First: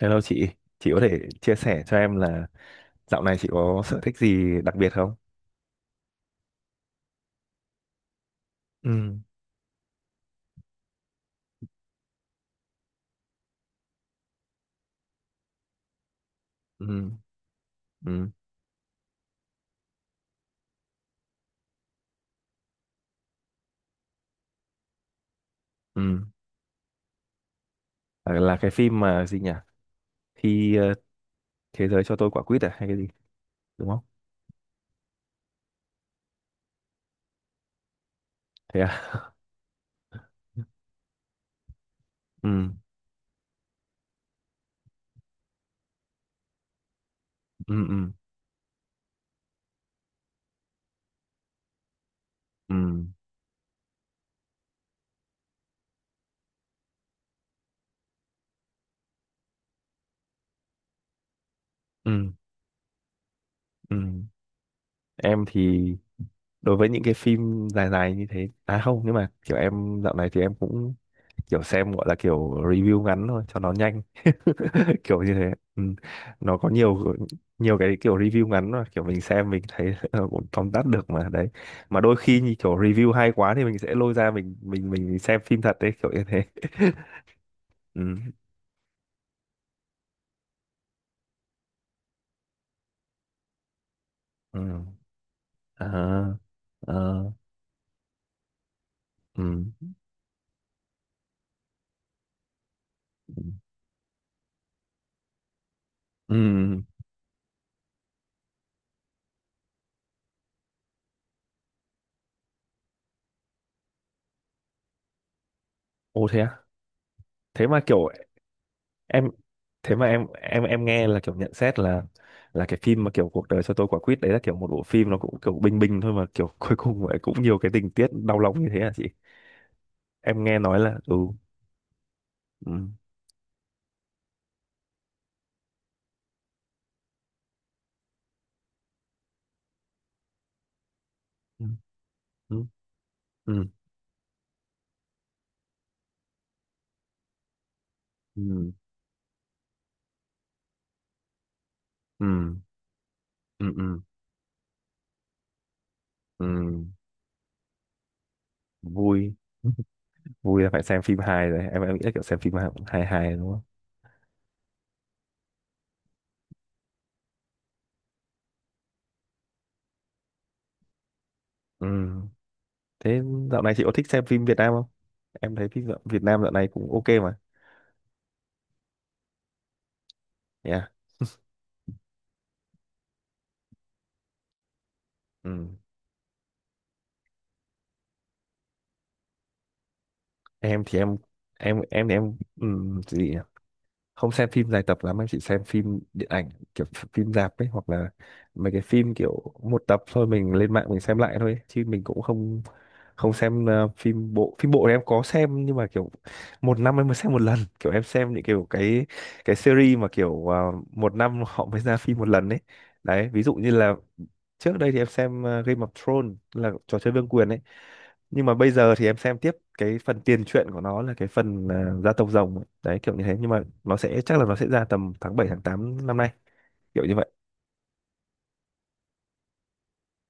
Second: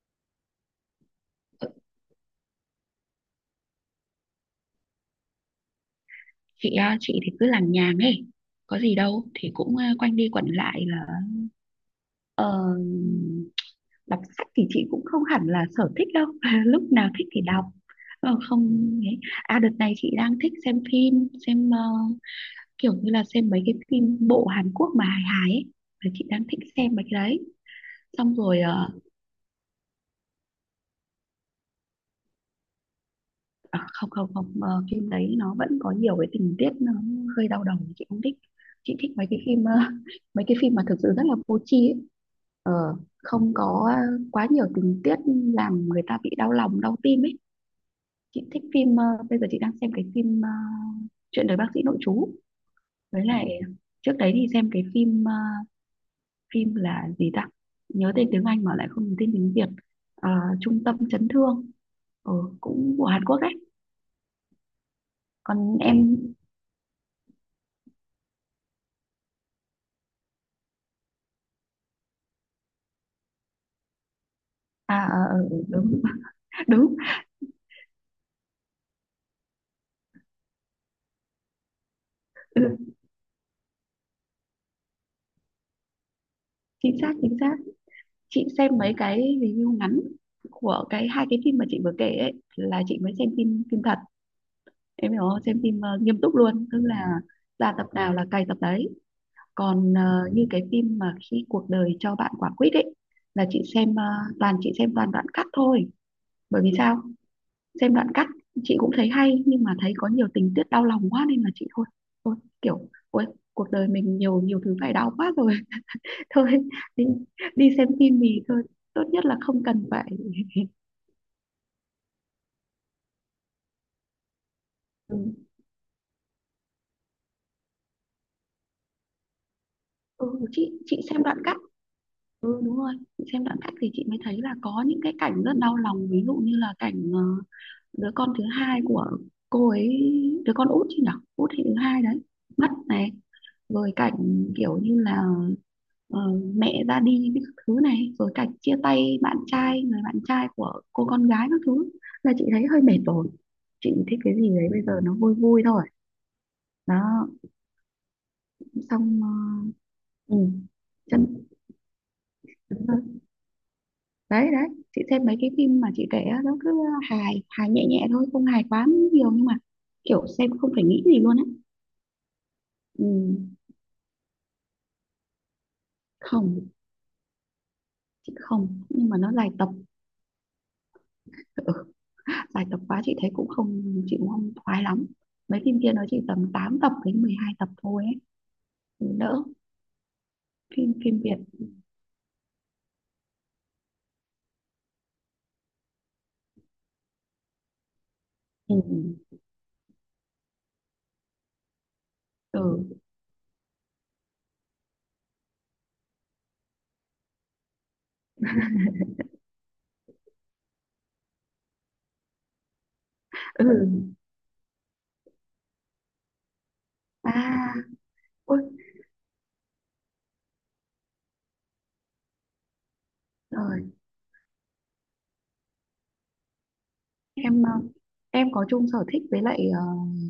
Hello chị có thể chia sẻ cho em là dạo này chị có sở thích gì đặc biệt không? Chị à, chị thì cứ làm nhàng ấy, có gì Ừ, đâu thì cũng quanh đi quẩn lại là ờ, đọc sách thì chị cũng không hẳn là sở thích đâu. ừ, Lúc nào thích thì đọc. ừ, Không ấy. À, đợt này chị đang thích xem phim, xem kiểu như là xem mấy cái phim bộ Hàn Quốc mà hài hài ấy. Là ừ. chị đang thích xem mấy cái đấy. Là, Xong là rồi cái phim mà gì nhỉ? Khi thế giới cho tôi quả quýt à hay cái gì? à, Đúng không? không không không, phim đấy nó vẫn có nhiều cái tình tiết nó hơi đau đầu, chị không thích. Thế Chị thích mấy à? cái phim, mấy cái phim mà thực sự rất là vô tri ấy. Ờ, Ừ, Không có quá nhiều tình tiết làm người ta bị đau lòng đau tim ấy. ừ, ừ, Chị thích phim, bây giờ chị đang xem cái phim, chuyện đời bác sĩ nội trú. ừ, Với lại trước đấy thì xem cái phim, phim là gì ta, nhớ tên tiếng Anh mà lại không nhớ tên tiếng Việt. Ờ, Trung tâm chấn thương. ừ, Ờ, Cũng của Hàn Quốc ấy. ừ. Em Còn thì em... đối với những cái phim dài dài như thế à không, nhưng mà kiểu em dạo này thì em cũng kiểu xem gọi là kiểu review ngắn thôi cho nó nhanh À, ờ, kiểu như ờ, thế. ừ, Ừ, đúng, nó có đúng, nhiều nhiều cái kiểu review ngắn mà kiểu mình xem mình thấy ờ, cũng tóm tắt được mà đấy, mà đôi khi như kiểu ừ, review hay quá thì mình sẽ lôi ra mình xem phim thật đấy kiểu như thế. chính xác, chính xác. Ừ. Chị xem mấy cái review ngắn của cái hai cái phim mà chị vừa kể ấy, là chị mới xem phim phim thật. Ừ. Em hiểu không? Xem phim, nghiêm À. túc luôn, tức là À. ra tập nào là cày tập đấy. Ừ. Còn như cái phim mà khi cuộc đời cho bạn quả quýt ấy, Ừ. Ừ. là chị xem, toàn chị xem toàn đoạn cắt thôi. Ừ. Bởi vì sao? Xem đoạn cắt chị cũng thấy hay nhưng mà thấy có nhiều tình tiết đau lòng quá nên là chị thôi, thôi kiểu, ôi, cuộc đời mình nhiều nhiều thứ phải đau quá rồi, Ồ thế thôi à? đi, Thế đi mà xem kiểu phim thì thôi, tốt nhất em là không cần thế mà phải... em nghe là kiểu nhận xét là cái phim mà kiểu cuộc đời cho tôi quả quýt đấy là kiểu một bộ phim Ừ, nó cũng kiểu bình bình thôi mà kiểu cuối cùng lại cũng nhiều cái tình tiết đau lòng như thế à chị? ừ, Em nghe chị nói là chị ừ, xem đoạn cắt. Ừ, ừ, đúng rồi, chị xem đoạn cắt thì chị mới thấy là có những cái cảnh rất đau lòng, ví dụ như là cảnh, đứa con thứ hai của cô ấy, đứa con út chứ nhở, út thì thứ hai đấy, ừ, mất này. ừ, Rồi cảnh kiểu như là, ờ, mẹ ra đi với các thứ này, rồi cảnh ừ, chia tay bạn trai, người bạn trai của cô con gái các thứ, ừ, là chị thấy hơi mệt rồi. ừ, ừ, Chị ừ, thích cái gì đấy bây giờ nó vui vui thôi. ừ, Đó. Xong vui. ừ. Vui là phải xem phim Chân... hài rồi, em nghĩ là kiểu xem phim hài đúng rồi, hài hài đúng không? đấy đấy. Chị xem mấy cái phim mà chị kể á, nó cứ hài hài nhẹ nhẹ thôi, không hài quá nhiều nhưng mà kiểu xem không phải nghĩ gì luôn á. Ừ, Ừ, thế dạo này chị có thích xem phim Việt Nam không? Em thấy phim Việt Nam dạo này không, cũng ok mà. chị không, nhưng mà nó dài tập. Yeah. Ừ, dài tập quá chị thấy cũng không, chị cũng không khoái lắm. Ừ, Mấy phim kia nó chỉ tầm 8 tập đến 12 tập thôi ấy. Ừ, đỡ. em Phim thì phim Việt... em thì em ừ, gì nhỉ? Không xem phim dài tập lắm, em chỉ xem phim điện ảnh kiểu phim rạp ấy, hoặc là mấy ừ cái phim kiểu một tập thôi mình lên mạng mình xem lại thôi ấy. Chứ mình cũng ừ không không xem phim bộ. Phim bộ thì em có xem nhưng mà kiểu một năm em mới xem một lần, kiểu em xem những kiểu cái series mà kiểu một năm họ mới ra phim một lần ấy, đấy ví dụ như là ừ, trước đây thì em xem Game of Thrones, là trò chơi vương quyền ấy, à, nhưng mà ôi bây giờ thì em xem tiếp cái phần tiền truyện của nó là cái phần à, gia tộc rồng ấy. Đấy kiểu như thế, nhưng mà trời. nó sẽ chắc là nó sẽ ra tầm tháng 7 tháng 8 năm nay, kiểu như vậy. Em ờ, em có chung sở thích với lại,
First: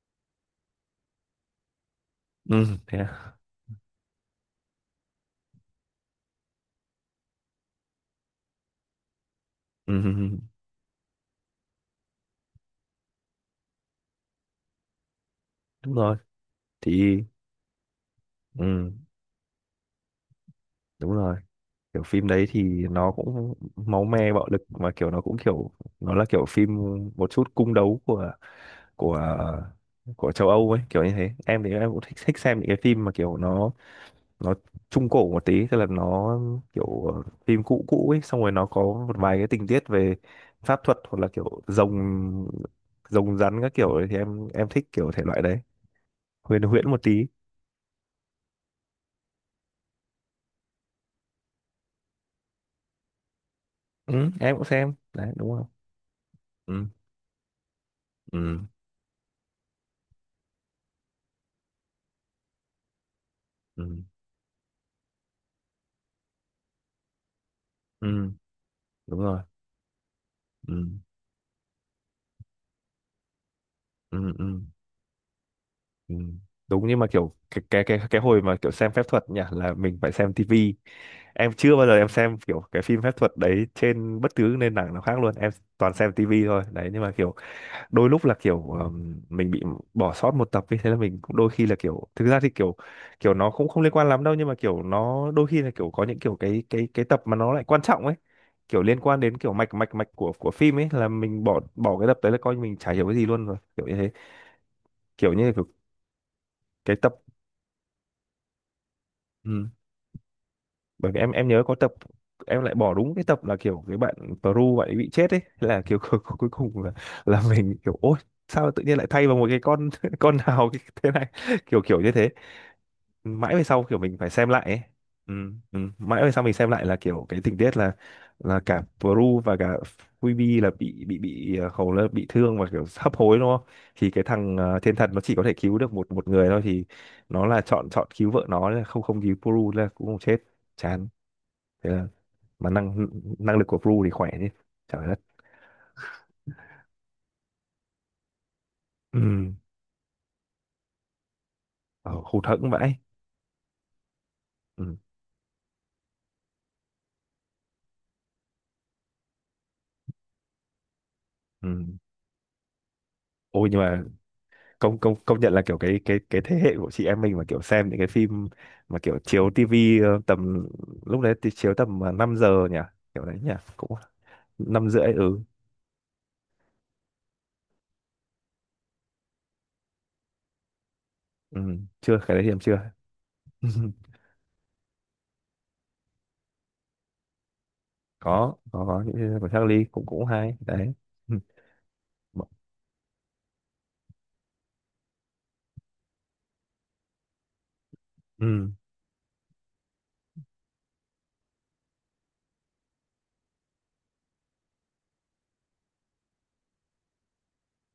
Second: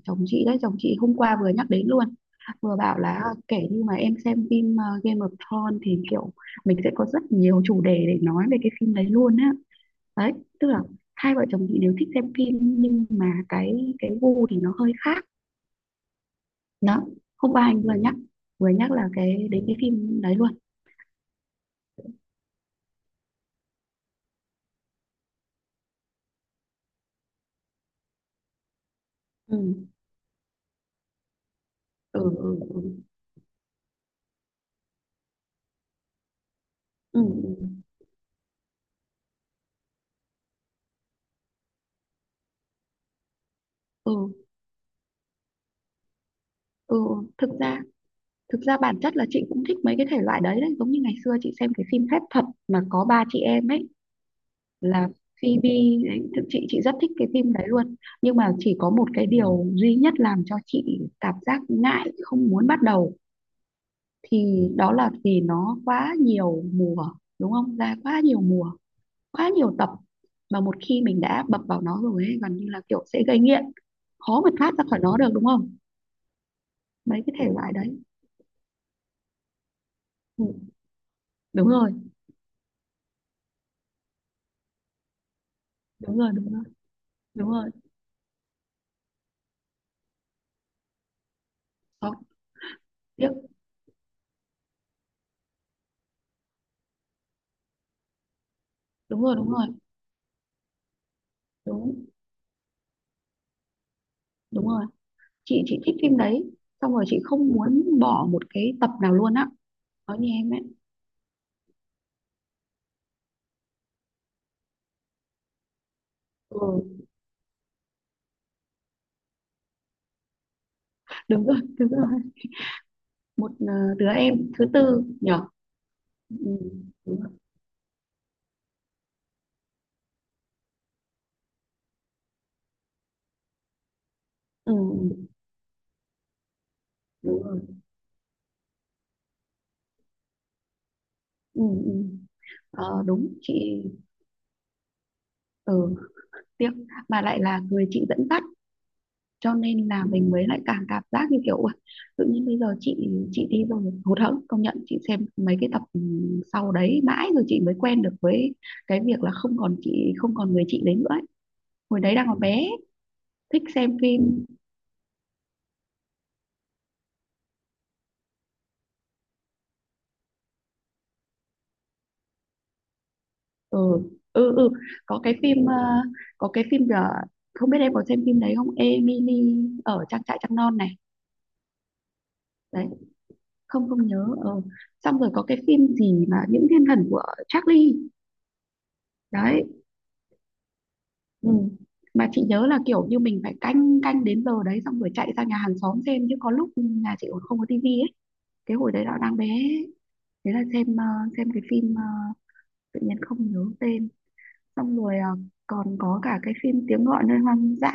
chồng chị đấy. Chồng chị hôm qua vừa nhắc đến luôn, Ừ, vừa thế bảo là à? kể như mà em xem phim, Game of Thrones thì kiểu mình sẽ có rất nhiều chủ đề để nói về cái phim đấy luôn á. Ừ, ừ, Đấy, ừ. tức là hai vợ chồng chị đều thích xem phim nhưng mà cái gu thì nó hơi khác. Đúng rồi Đó. thì Hôm qua anh vừa nhắc, vừa nhắc ừ, là cái đến cái phim đấy luôn. đúng rồi, kiểu phim đấy thì nó cũng máu me bạo lực mà kiểu nó cũng kiểu nó là kiểu phim một chút cung đấu của của Ừ của châu Âu ấy kiểu như thế. Em thì em cũng thích ừ thích ừ, xem những cái ừ phim mà kiểu nó trung cổ một tí, tức là nó kiểu ừ, phim cũ cũ ấy, xong rồi nó có một vài cái tình tiết về pháp thuật hoặc là kiểu rồng rồng rắn các kiểu ấy, thì ừ. Em thích kiểu thể loại đấy, huyền huyễn Ừ. một tí. Thực ra... Thực ra bản chất là chị cũng thích mấy cái thể loại đấy đấy, giống như ngày xưa chị xem cái phim phép thuật mà có ba chị em ấy, Ừ, em cũng xem là đấy đúng không? Phoebe đấy. Thực chị Ừ, rất thích cái phim đấy luôn. Nhưng mà ừ, chỉ có một cái điều duy nhất làm cho chị cảm giác ngại không muốn bắt đầu, ừ, thì đó là vì nó quá nhiều mùa, đúng không? Ra ừ, quá nhiều mùa, đúng rồi. quá nhiều tập, mà Ừ, một khi mình đã bập vào nó rồi ấy, gần như là kiểu sẽ gây nghiện, ừ, khó mà ừ, thoát ra khỏi nó được đúng không? ừ. Đúng, nhưng mà Mấy kiểu cái thể cái loại cái đấy. cái cái hồi mà kiểu xem phép thuật nhỉ là mình phải xem Ừ, tivi. Em đúng chưa bao rồi, giờ em xem kiểu cái phim phép thuật đấy trên bất cứ nền tảng nào khác luôn, em toàn xem đúng rồi, tivi đúng thôi rồi, đấy, nhưng mà kiểu đúng rồi. đôi lúc là kiểu mình bị bỏ sót một tập ấy, thế là mình cũng đôi khi là kiểu Có, thực ra thì kiểu tiếc. kiểu nó cũng không liên quan lắm đâu, nhưng mà kiểu nó đôi khi là kiểu có những kiểu cái tập mà nó lại quan trọng ấy, kiểu liên quan Đúng rồi, đến đúng kiểu rồi, mạch mạch mạch của phim ấy, là mình bỏ bỏ đúng, cái tập đấy là coi như mình chả hiểu cái gì luôn rồi kiểu như thế, đúng rồi, kiểu như là chị kiểu chị thích phim đấy, xong cái rồi tập. chị không muốn bỏ một cái tập nào luôn á. Ừ, Nói như em ấy. bởi vì em nhớ có tập em lại bỏ đúng cái tập là kiểu cái bạn Peru bạn ấy bị chết ấy. Thế là kiểu cuối cuối cùng Ừ, là mình kiểu ôi, sao tự nhiên lại thay vào một cái con con nào thế này, đúng rồi, kiểu đúng kiểu rồi. như thế, Một, mãi về sau kiểu đứa mình phải xem em lại thứ ấy. tư Ừ, nhở. ừ. Mãi về sau mình Ừ, xem lại là đúng kiểu rồi. cái tình tiết là cả Bru và cả Phoebe là bị hầu là bị thương và kiểu hấp hối đúng không? Thì cái thằng Ừ, thiên thần nó ừ, chỉ có thể cứu được một một người thôi, thì đúng nó là rồi. chọn chọn cứu vợ nó, là không không cứu Bru là cũng không chết, chán. Ừ, Thế ừ. là mà Ờ, năng đúng chị. năng lực của Bru thì khỏe chứ, trời đất. Ừ, tiếc. Mà lại là người chị dẫn dắt, Ừ. cho nên là mình mới lại càng cảm giác như kiểu "Ui, Ờ, tự hụt nhiên bây hẫng giờ chị vãi. chị đi rồi". Hụt hẫng. Công nhận Ừ. chị xem mấy cái tập, ừ, sau đấy mãi rồi chị mới quen được với cái việc là không còn chị, không còn người chị đấy nữa ấy. Ừ. Hồi đấy đang còn bé, thích Ôi nhưng xem mà phim. công công công nhận là kiểu cái thế hệ của chị em mình mà kiểu xem những cái phim mà kiểu chiếu tivi tầm lúc đấy thì chiếu tầm 5 giờ nhỉ, kiểu đấy nhỉ, Ừ cũng ừ ừ. 5 rưỡi. Có cái Ừ, phim, có cái phim giờ không biết em có xem phim đấy không, Emily ở trang trại trăng non này. ừ, chưa, cái đấy thì em chưa. Đấy, không, không nhớ. Ờ. Xong rồi có cái phim gì mà những thiên thần của Charlie. Có có những cái của Đấy. Charlie cũng cũng hay đấy. Ừ. Ừ. Mà chị Mà. nhớ là kiểu như mình phải canh, canh đến giờ đấy xong rồi chạy ra nhà hàng xóm xem chứ có lúc nhà chị còn không có tivi ấy. Ừ, Cái hồi đấy là đang bé ấy. Thế là xem, xem cái phim, tự nhiên không nhớ tên. Xong rồi, còn có cả cái phim tiếng gọi nơi hoang dã.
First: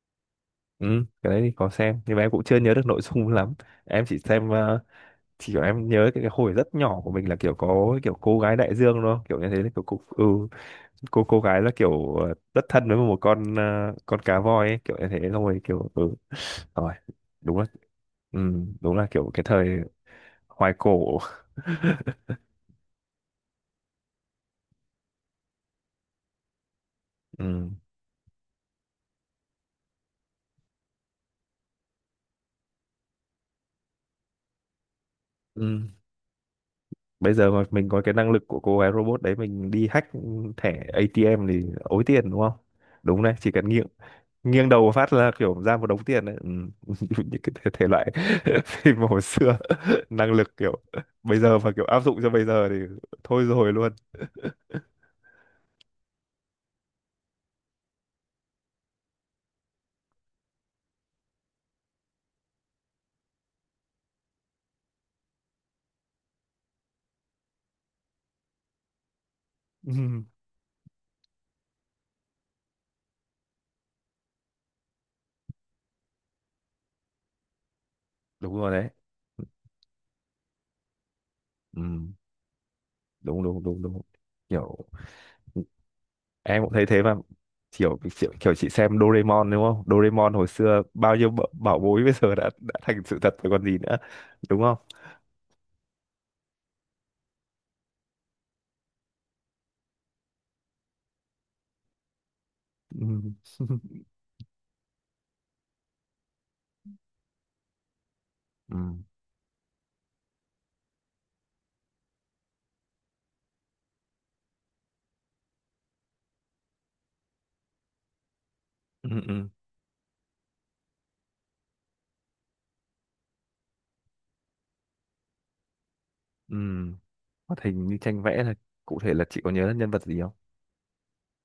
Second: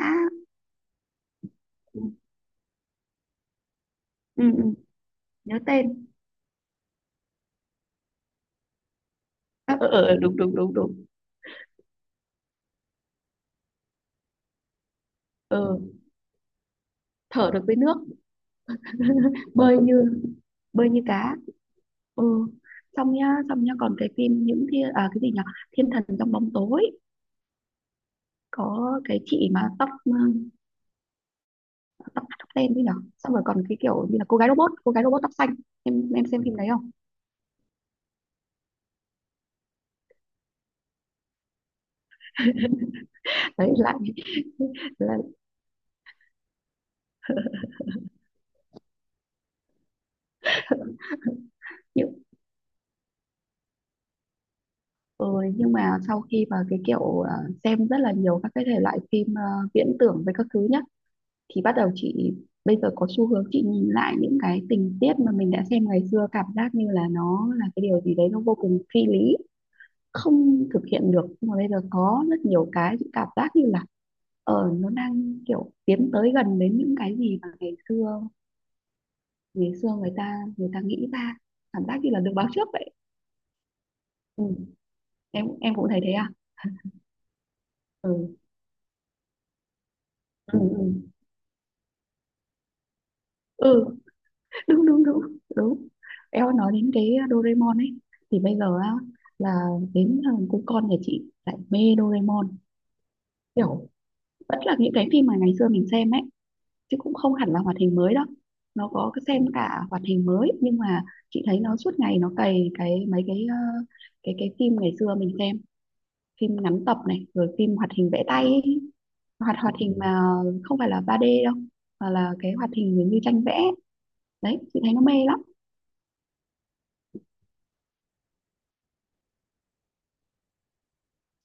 ừ, cái đấy thì có xem Ừ, nhưng mà em cũng chưa nhớ được nội dung lắm, em chỉ ừ, xem ừ, chỉ nhớ kiểu em tên. nhớ cái, hồi rất nhỏ của mình là kiểu có kiểu cô gái đại dương thôi kiểu như thế, Ờ, kiểu cô, ờ, ờ, ừ, đúng đúng đúng đúng. cô gái là kiểu rất thân với một con con cá voi ấy, kiểu như thế thôi Ờ, kiểu ừ rồi, thở đúng được là với nước. ừ, đúng là kiểu cái thời Bơi như, hoài bơi như cổ. cá. Ừ. Xong nhá, xong nhá, còn cái phim những thiên, à, cái gì nhỉ, thiên thần trong bóng tối. Ừ, Có cái chị mà tóc, ừ, tóc tóc đen đi nào, xong rồi còn cái kiểu như là cô gái robot, cô gái robot tóc xanh. ừ. Em xem phim đấy không? Bây giờ mà mình có cái năng lực của cô gái robot đấy, mình đi hack thẻ ATM thì ối tiền đúng không? Đúng đấy, chỉ cần Đấy nghiêng lại nghiêng đầu một phát là... là kiểu ra một đống tiền đấy. Ừ. Những cái thể thể loại phim hồi xưa, năng lực kiểu bây giờ mà kiểu áp Nhưng, dụng cho bây giờ thì thôi rồi luôn. ừ, nhưng mà sau khi mà cái kiểu à, xem rất là nhiều các cái thể loại phim, à, viễn tưởng với các thứ nhá, thì bắt đầu chị, bây giờ có xu hướng chị nhìn lại những cái tình tiết mà mình đã xem ngày xưa, cảm giác như là nó là cái điều gì đấy nó vô cùng phi lý, Ừ. không thực hiện được, nhưng mà bây giờ có rất nhiều cái chị cảm giác như là nó đang kiểu tiến tới gần đến những cái gì mà ngày xưa, Đúng rồi đấy. ngày xưa người ta, nghĩ ra, Ừ. cảm giác như là được báo trước vậy. Đúng đúng đúng đúng, Ừ. kiểu em cũng thấy thế à? em cũng thấy thế mà, kiểu Ừ kiểu, kiểu chị xem Doraemon đúng không? Doraemon hồi ừ xưa ừ, bao nhiêu bảo bối bây giờ đã thành sự thật rồi còn gì ừ. nữa, đúng không? Đúng đúng đúng đúng. Em nói đến cái Doraemon ấy, thì bây giờ á, là đến thằng cu con nhà chị lại mê Doraemon, Ừ. kiểu vẫn là những cái phim mà ngày xưa mình xem ấy, chứ cũng không hẳn là hoạt hình mới đâu. Ừ. Nó có cái xem cả hoạt hình mới nhưng mà chị thấy nó suốt ngày nó cày cái mấy cái, cái phim ngày xưa mình xem, phim ngắn tập này rồi phim hoạt hình vẽ tay ấy. Ừ. Ừ. Hoạt hoạt hình mà không phải là 3D đâu, mà là cái hoạt hình giống như tranh vẽ. Đấy chị thấy nó mê lắm. Ừ. Hoạt hình như tranh vẽ là cụ thể là chị có nhớ nhân vật gì không?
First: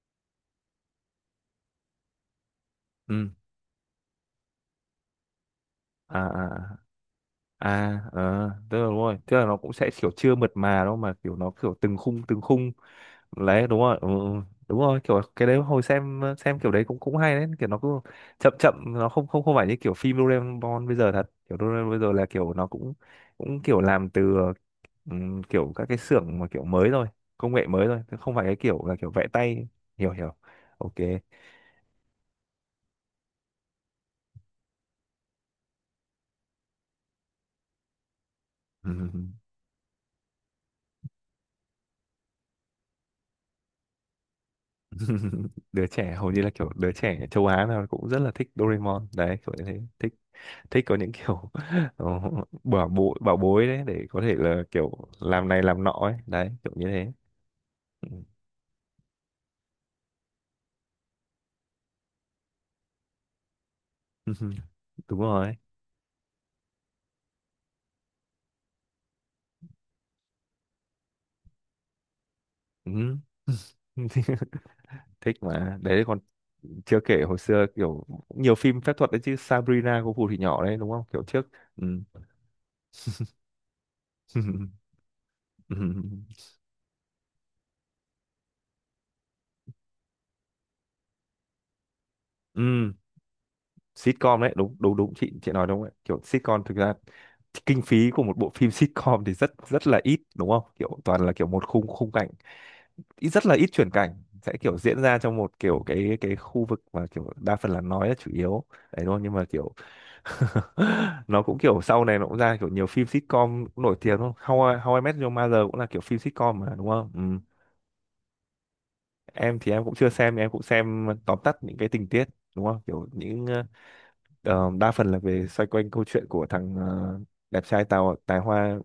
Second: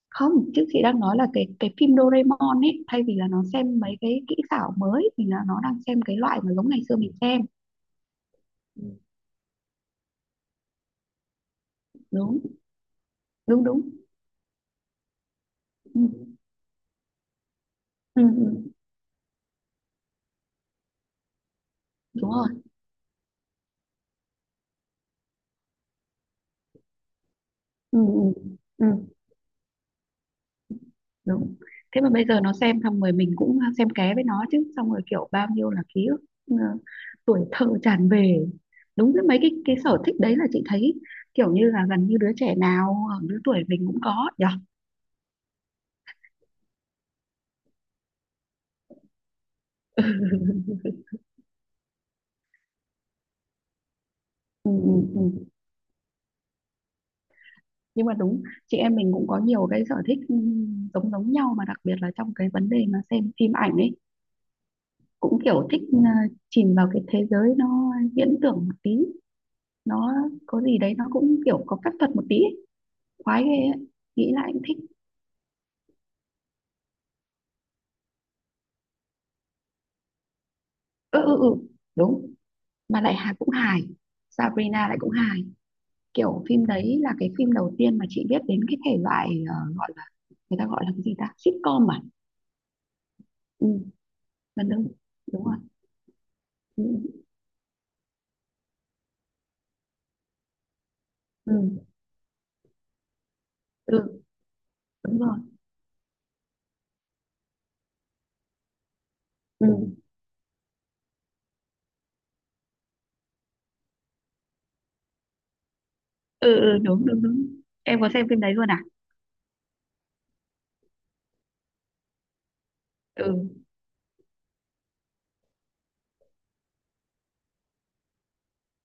Không, chứ chị đang nói là cái phim Doraemon ấy, thay vì là Ừ. nó xem mấy cái kỹ xảo mới thì là nó đang xem cái À loại à mà giống ngày xưa mình xem. à à, ờ, tức là đúng rồi, tức là nó cũng sẽ kiểu chưa mượt mà đâu, mà kiểu nó kiểu từng khung Đúng từng khung. đúng Đấy đúng đúng. rồi ừ, ừ, đúng rồi, kiểu cái đấy hồi Ừ. xem kiểu đấy cũng cũng hay đấy, kiểu nó cứ Ừ. chậm Ừ. chậm, nó không không không phải như kiểu phim Doraemon bây giờ thật, kiểu Doraemon bây giờ là Đúng rồi. kiểu nó cũng cũng kiểu làm từ kiểu các cái xưởng mà kiểu mới rồi, công nghệ mới Ừ. rồi, chứ Ừ. không phải cái Ừ. kiểu là kiểu vẽ tay, hiểu hiểu, ok. Đúng. Thế mà bây giờ nó xem xong rồi mình cũng xem ké với nó chứ, xong rồi kiểu bao nhiêu là ký ức, ờ, tuổi thơ tràn về. Đúng, với Ừm. mấy cái sở thích đấy là chị thấy kiểu như là gần như đứa trẻ nào ở lứa tuổi mình cũng có nhỉ. Đứa trẻ hầu như là kiểu đứa trẻ châu Á nào cũng rất là thích Doraemon đấy, kiểu như thế, thích thích có những kiểu ờ, bảo bối đấy để có thể là Ừ, kiểu ừ, ừ. làm này làm nọ ấy, đấy kiểu như thế. Nhưng Ừ. mà đúng, chị em mình cũng có nhiều cái sở thích, ừ, giống giống nhau mà đặc biệt là trong cái vấn đề mà xem phim ảnh ấy, Đúng cũng rồi. kiểu thích, ừ, chìm vào cái thế giới nó viễn tưởng một tí, nó có gì đấy nó cũng kiểu có phép thuật một tí ấy. Ừ. Khoái ghê ấy. Nghĩ lại cũng thích. Thích. Mà đấy còn chưa kể hồi xưa kiểu cũng nhiều phim phép thuật đấy chứ, Sabrina cô phù thủy nhỏ đấy đúng không Ừ kiểu ừ trước. ừ, Ừ. đúng. Mà lại hài, cũng hài. Sabrina lại cũng hài. Ừ. Kiểu phim đấy là cái phim đầu tiên mà chị biết đến cái thể loại, gọi là, người ta gọi là cái gì ta, sitcom à. Ừ. Ừ. Sitcom đấy Gần đúng đúng. đúng đúng, chị Đúng chị rồi. nói đúng đấy, kiểu sitcom thực ra Ừ kinh phí của một bộ phim sitcom thì rất rất là ít đúng không, kiểu toàn là kiểu một ừ khung khung cảnh, ít rất là ít chuyển cảnh, ừ, sẽ kiểu diễn ra đúng rồi. trong một kiểu cái khu vực mà kiểu đa phần là nói là chủ yếu đấy đúng không, nhưng mà Ừ kiểu nó cũng kiểu sau này nó cũng ra kiểu nhiều phim sitcom cũng nổi tiếng đúng không, How I, How I Met Your Mother cũng là kiểu phim sitcom ừ mà ừ, đúng đúng không? Ừ. đúng đúng. Em có xem phim đấy luôn à? Em thì em cũng chưa xem, em cũng xem tóm tắt những cái tình tiết đúng không, kiểu những Ừ. ờ, đa phần là về xoay quanh câu chuyện của thằng đẹp trai tào tài hoa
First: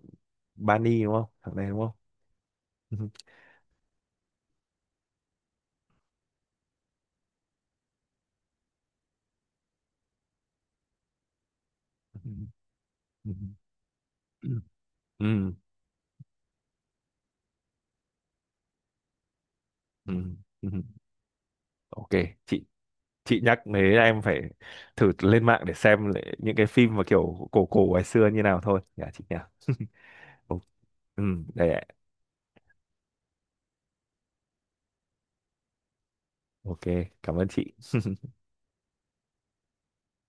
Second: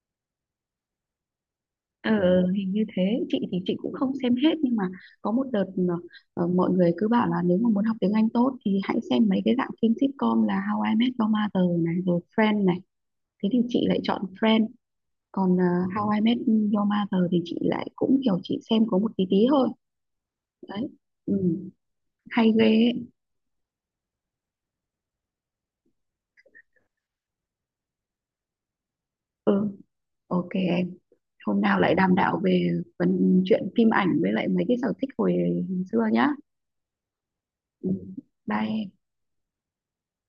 Bani đúng không, thằng này đúng không? Ờ ờ, hình như thế. Chị thì chị cũng không xem hết, nhưng mà có một đợt mà, ờ, mọi người cứ bảo là nếu mà muốn học tiếng Anh tốt thì hãy xem mấy cái dạng phim sitcom là How I Met Your Mother này rồi Ừ. Friends này, Ừ. thế thì chị lại chọn Ừ. Friends. Ừ. Còn, How I Met Your Mother thì chị lại cũng kiểu chị xem có một tí tí thôi. Ừ. Ừ. Đấy. Ừ. Ok, Hay chị ghê ấy. chị nhắc thế là em phải thử lên mạng để xem lại những cái phim mà kiểu cổ cổ ngày xưa như nào thôi nhà chị nhỉ. Ừ. OK em, Ừ, hôm đấy nào ạ. lại đàm đạo về phần chuyện phim ảnh với lại mấy cái sở thích hồi xưa nhá. Ok, cảm ơn Ừ. chị. Bye em.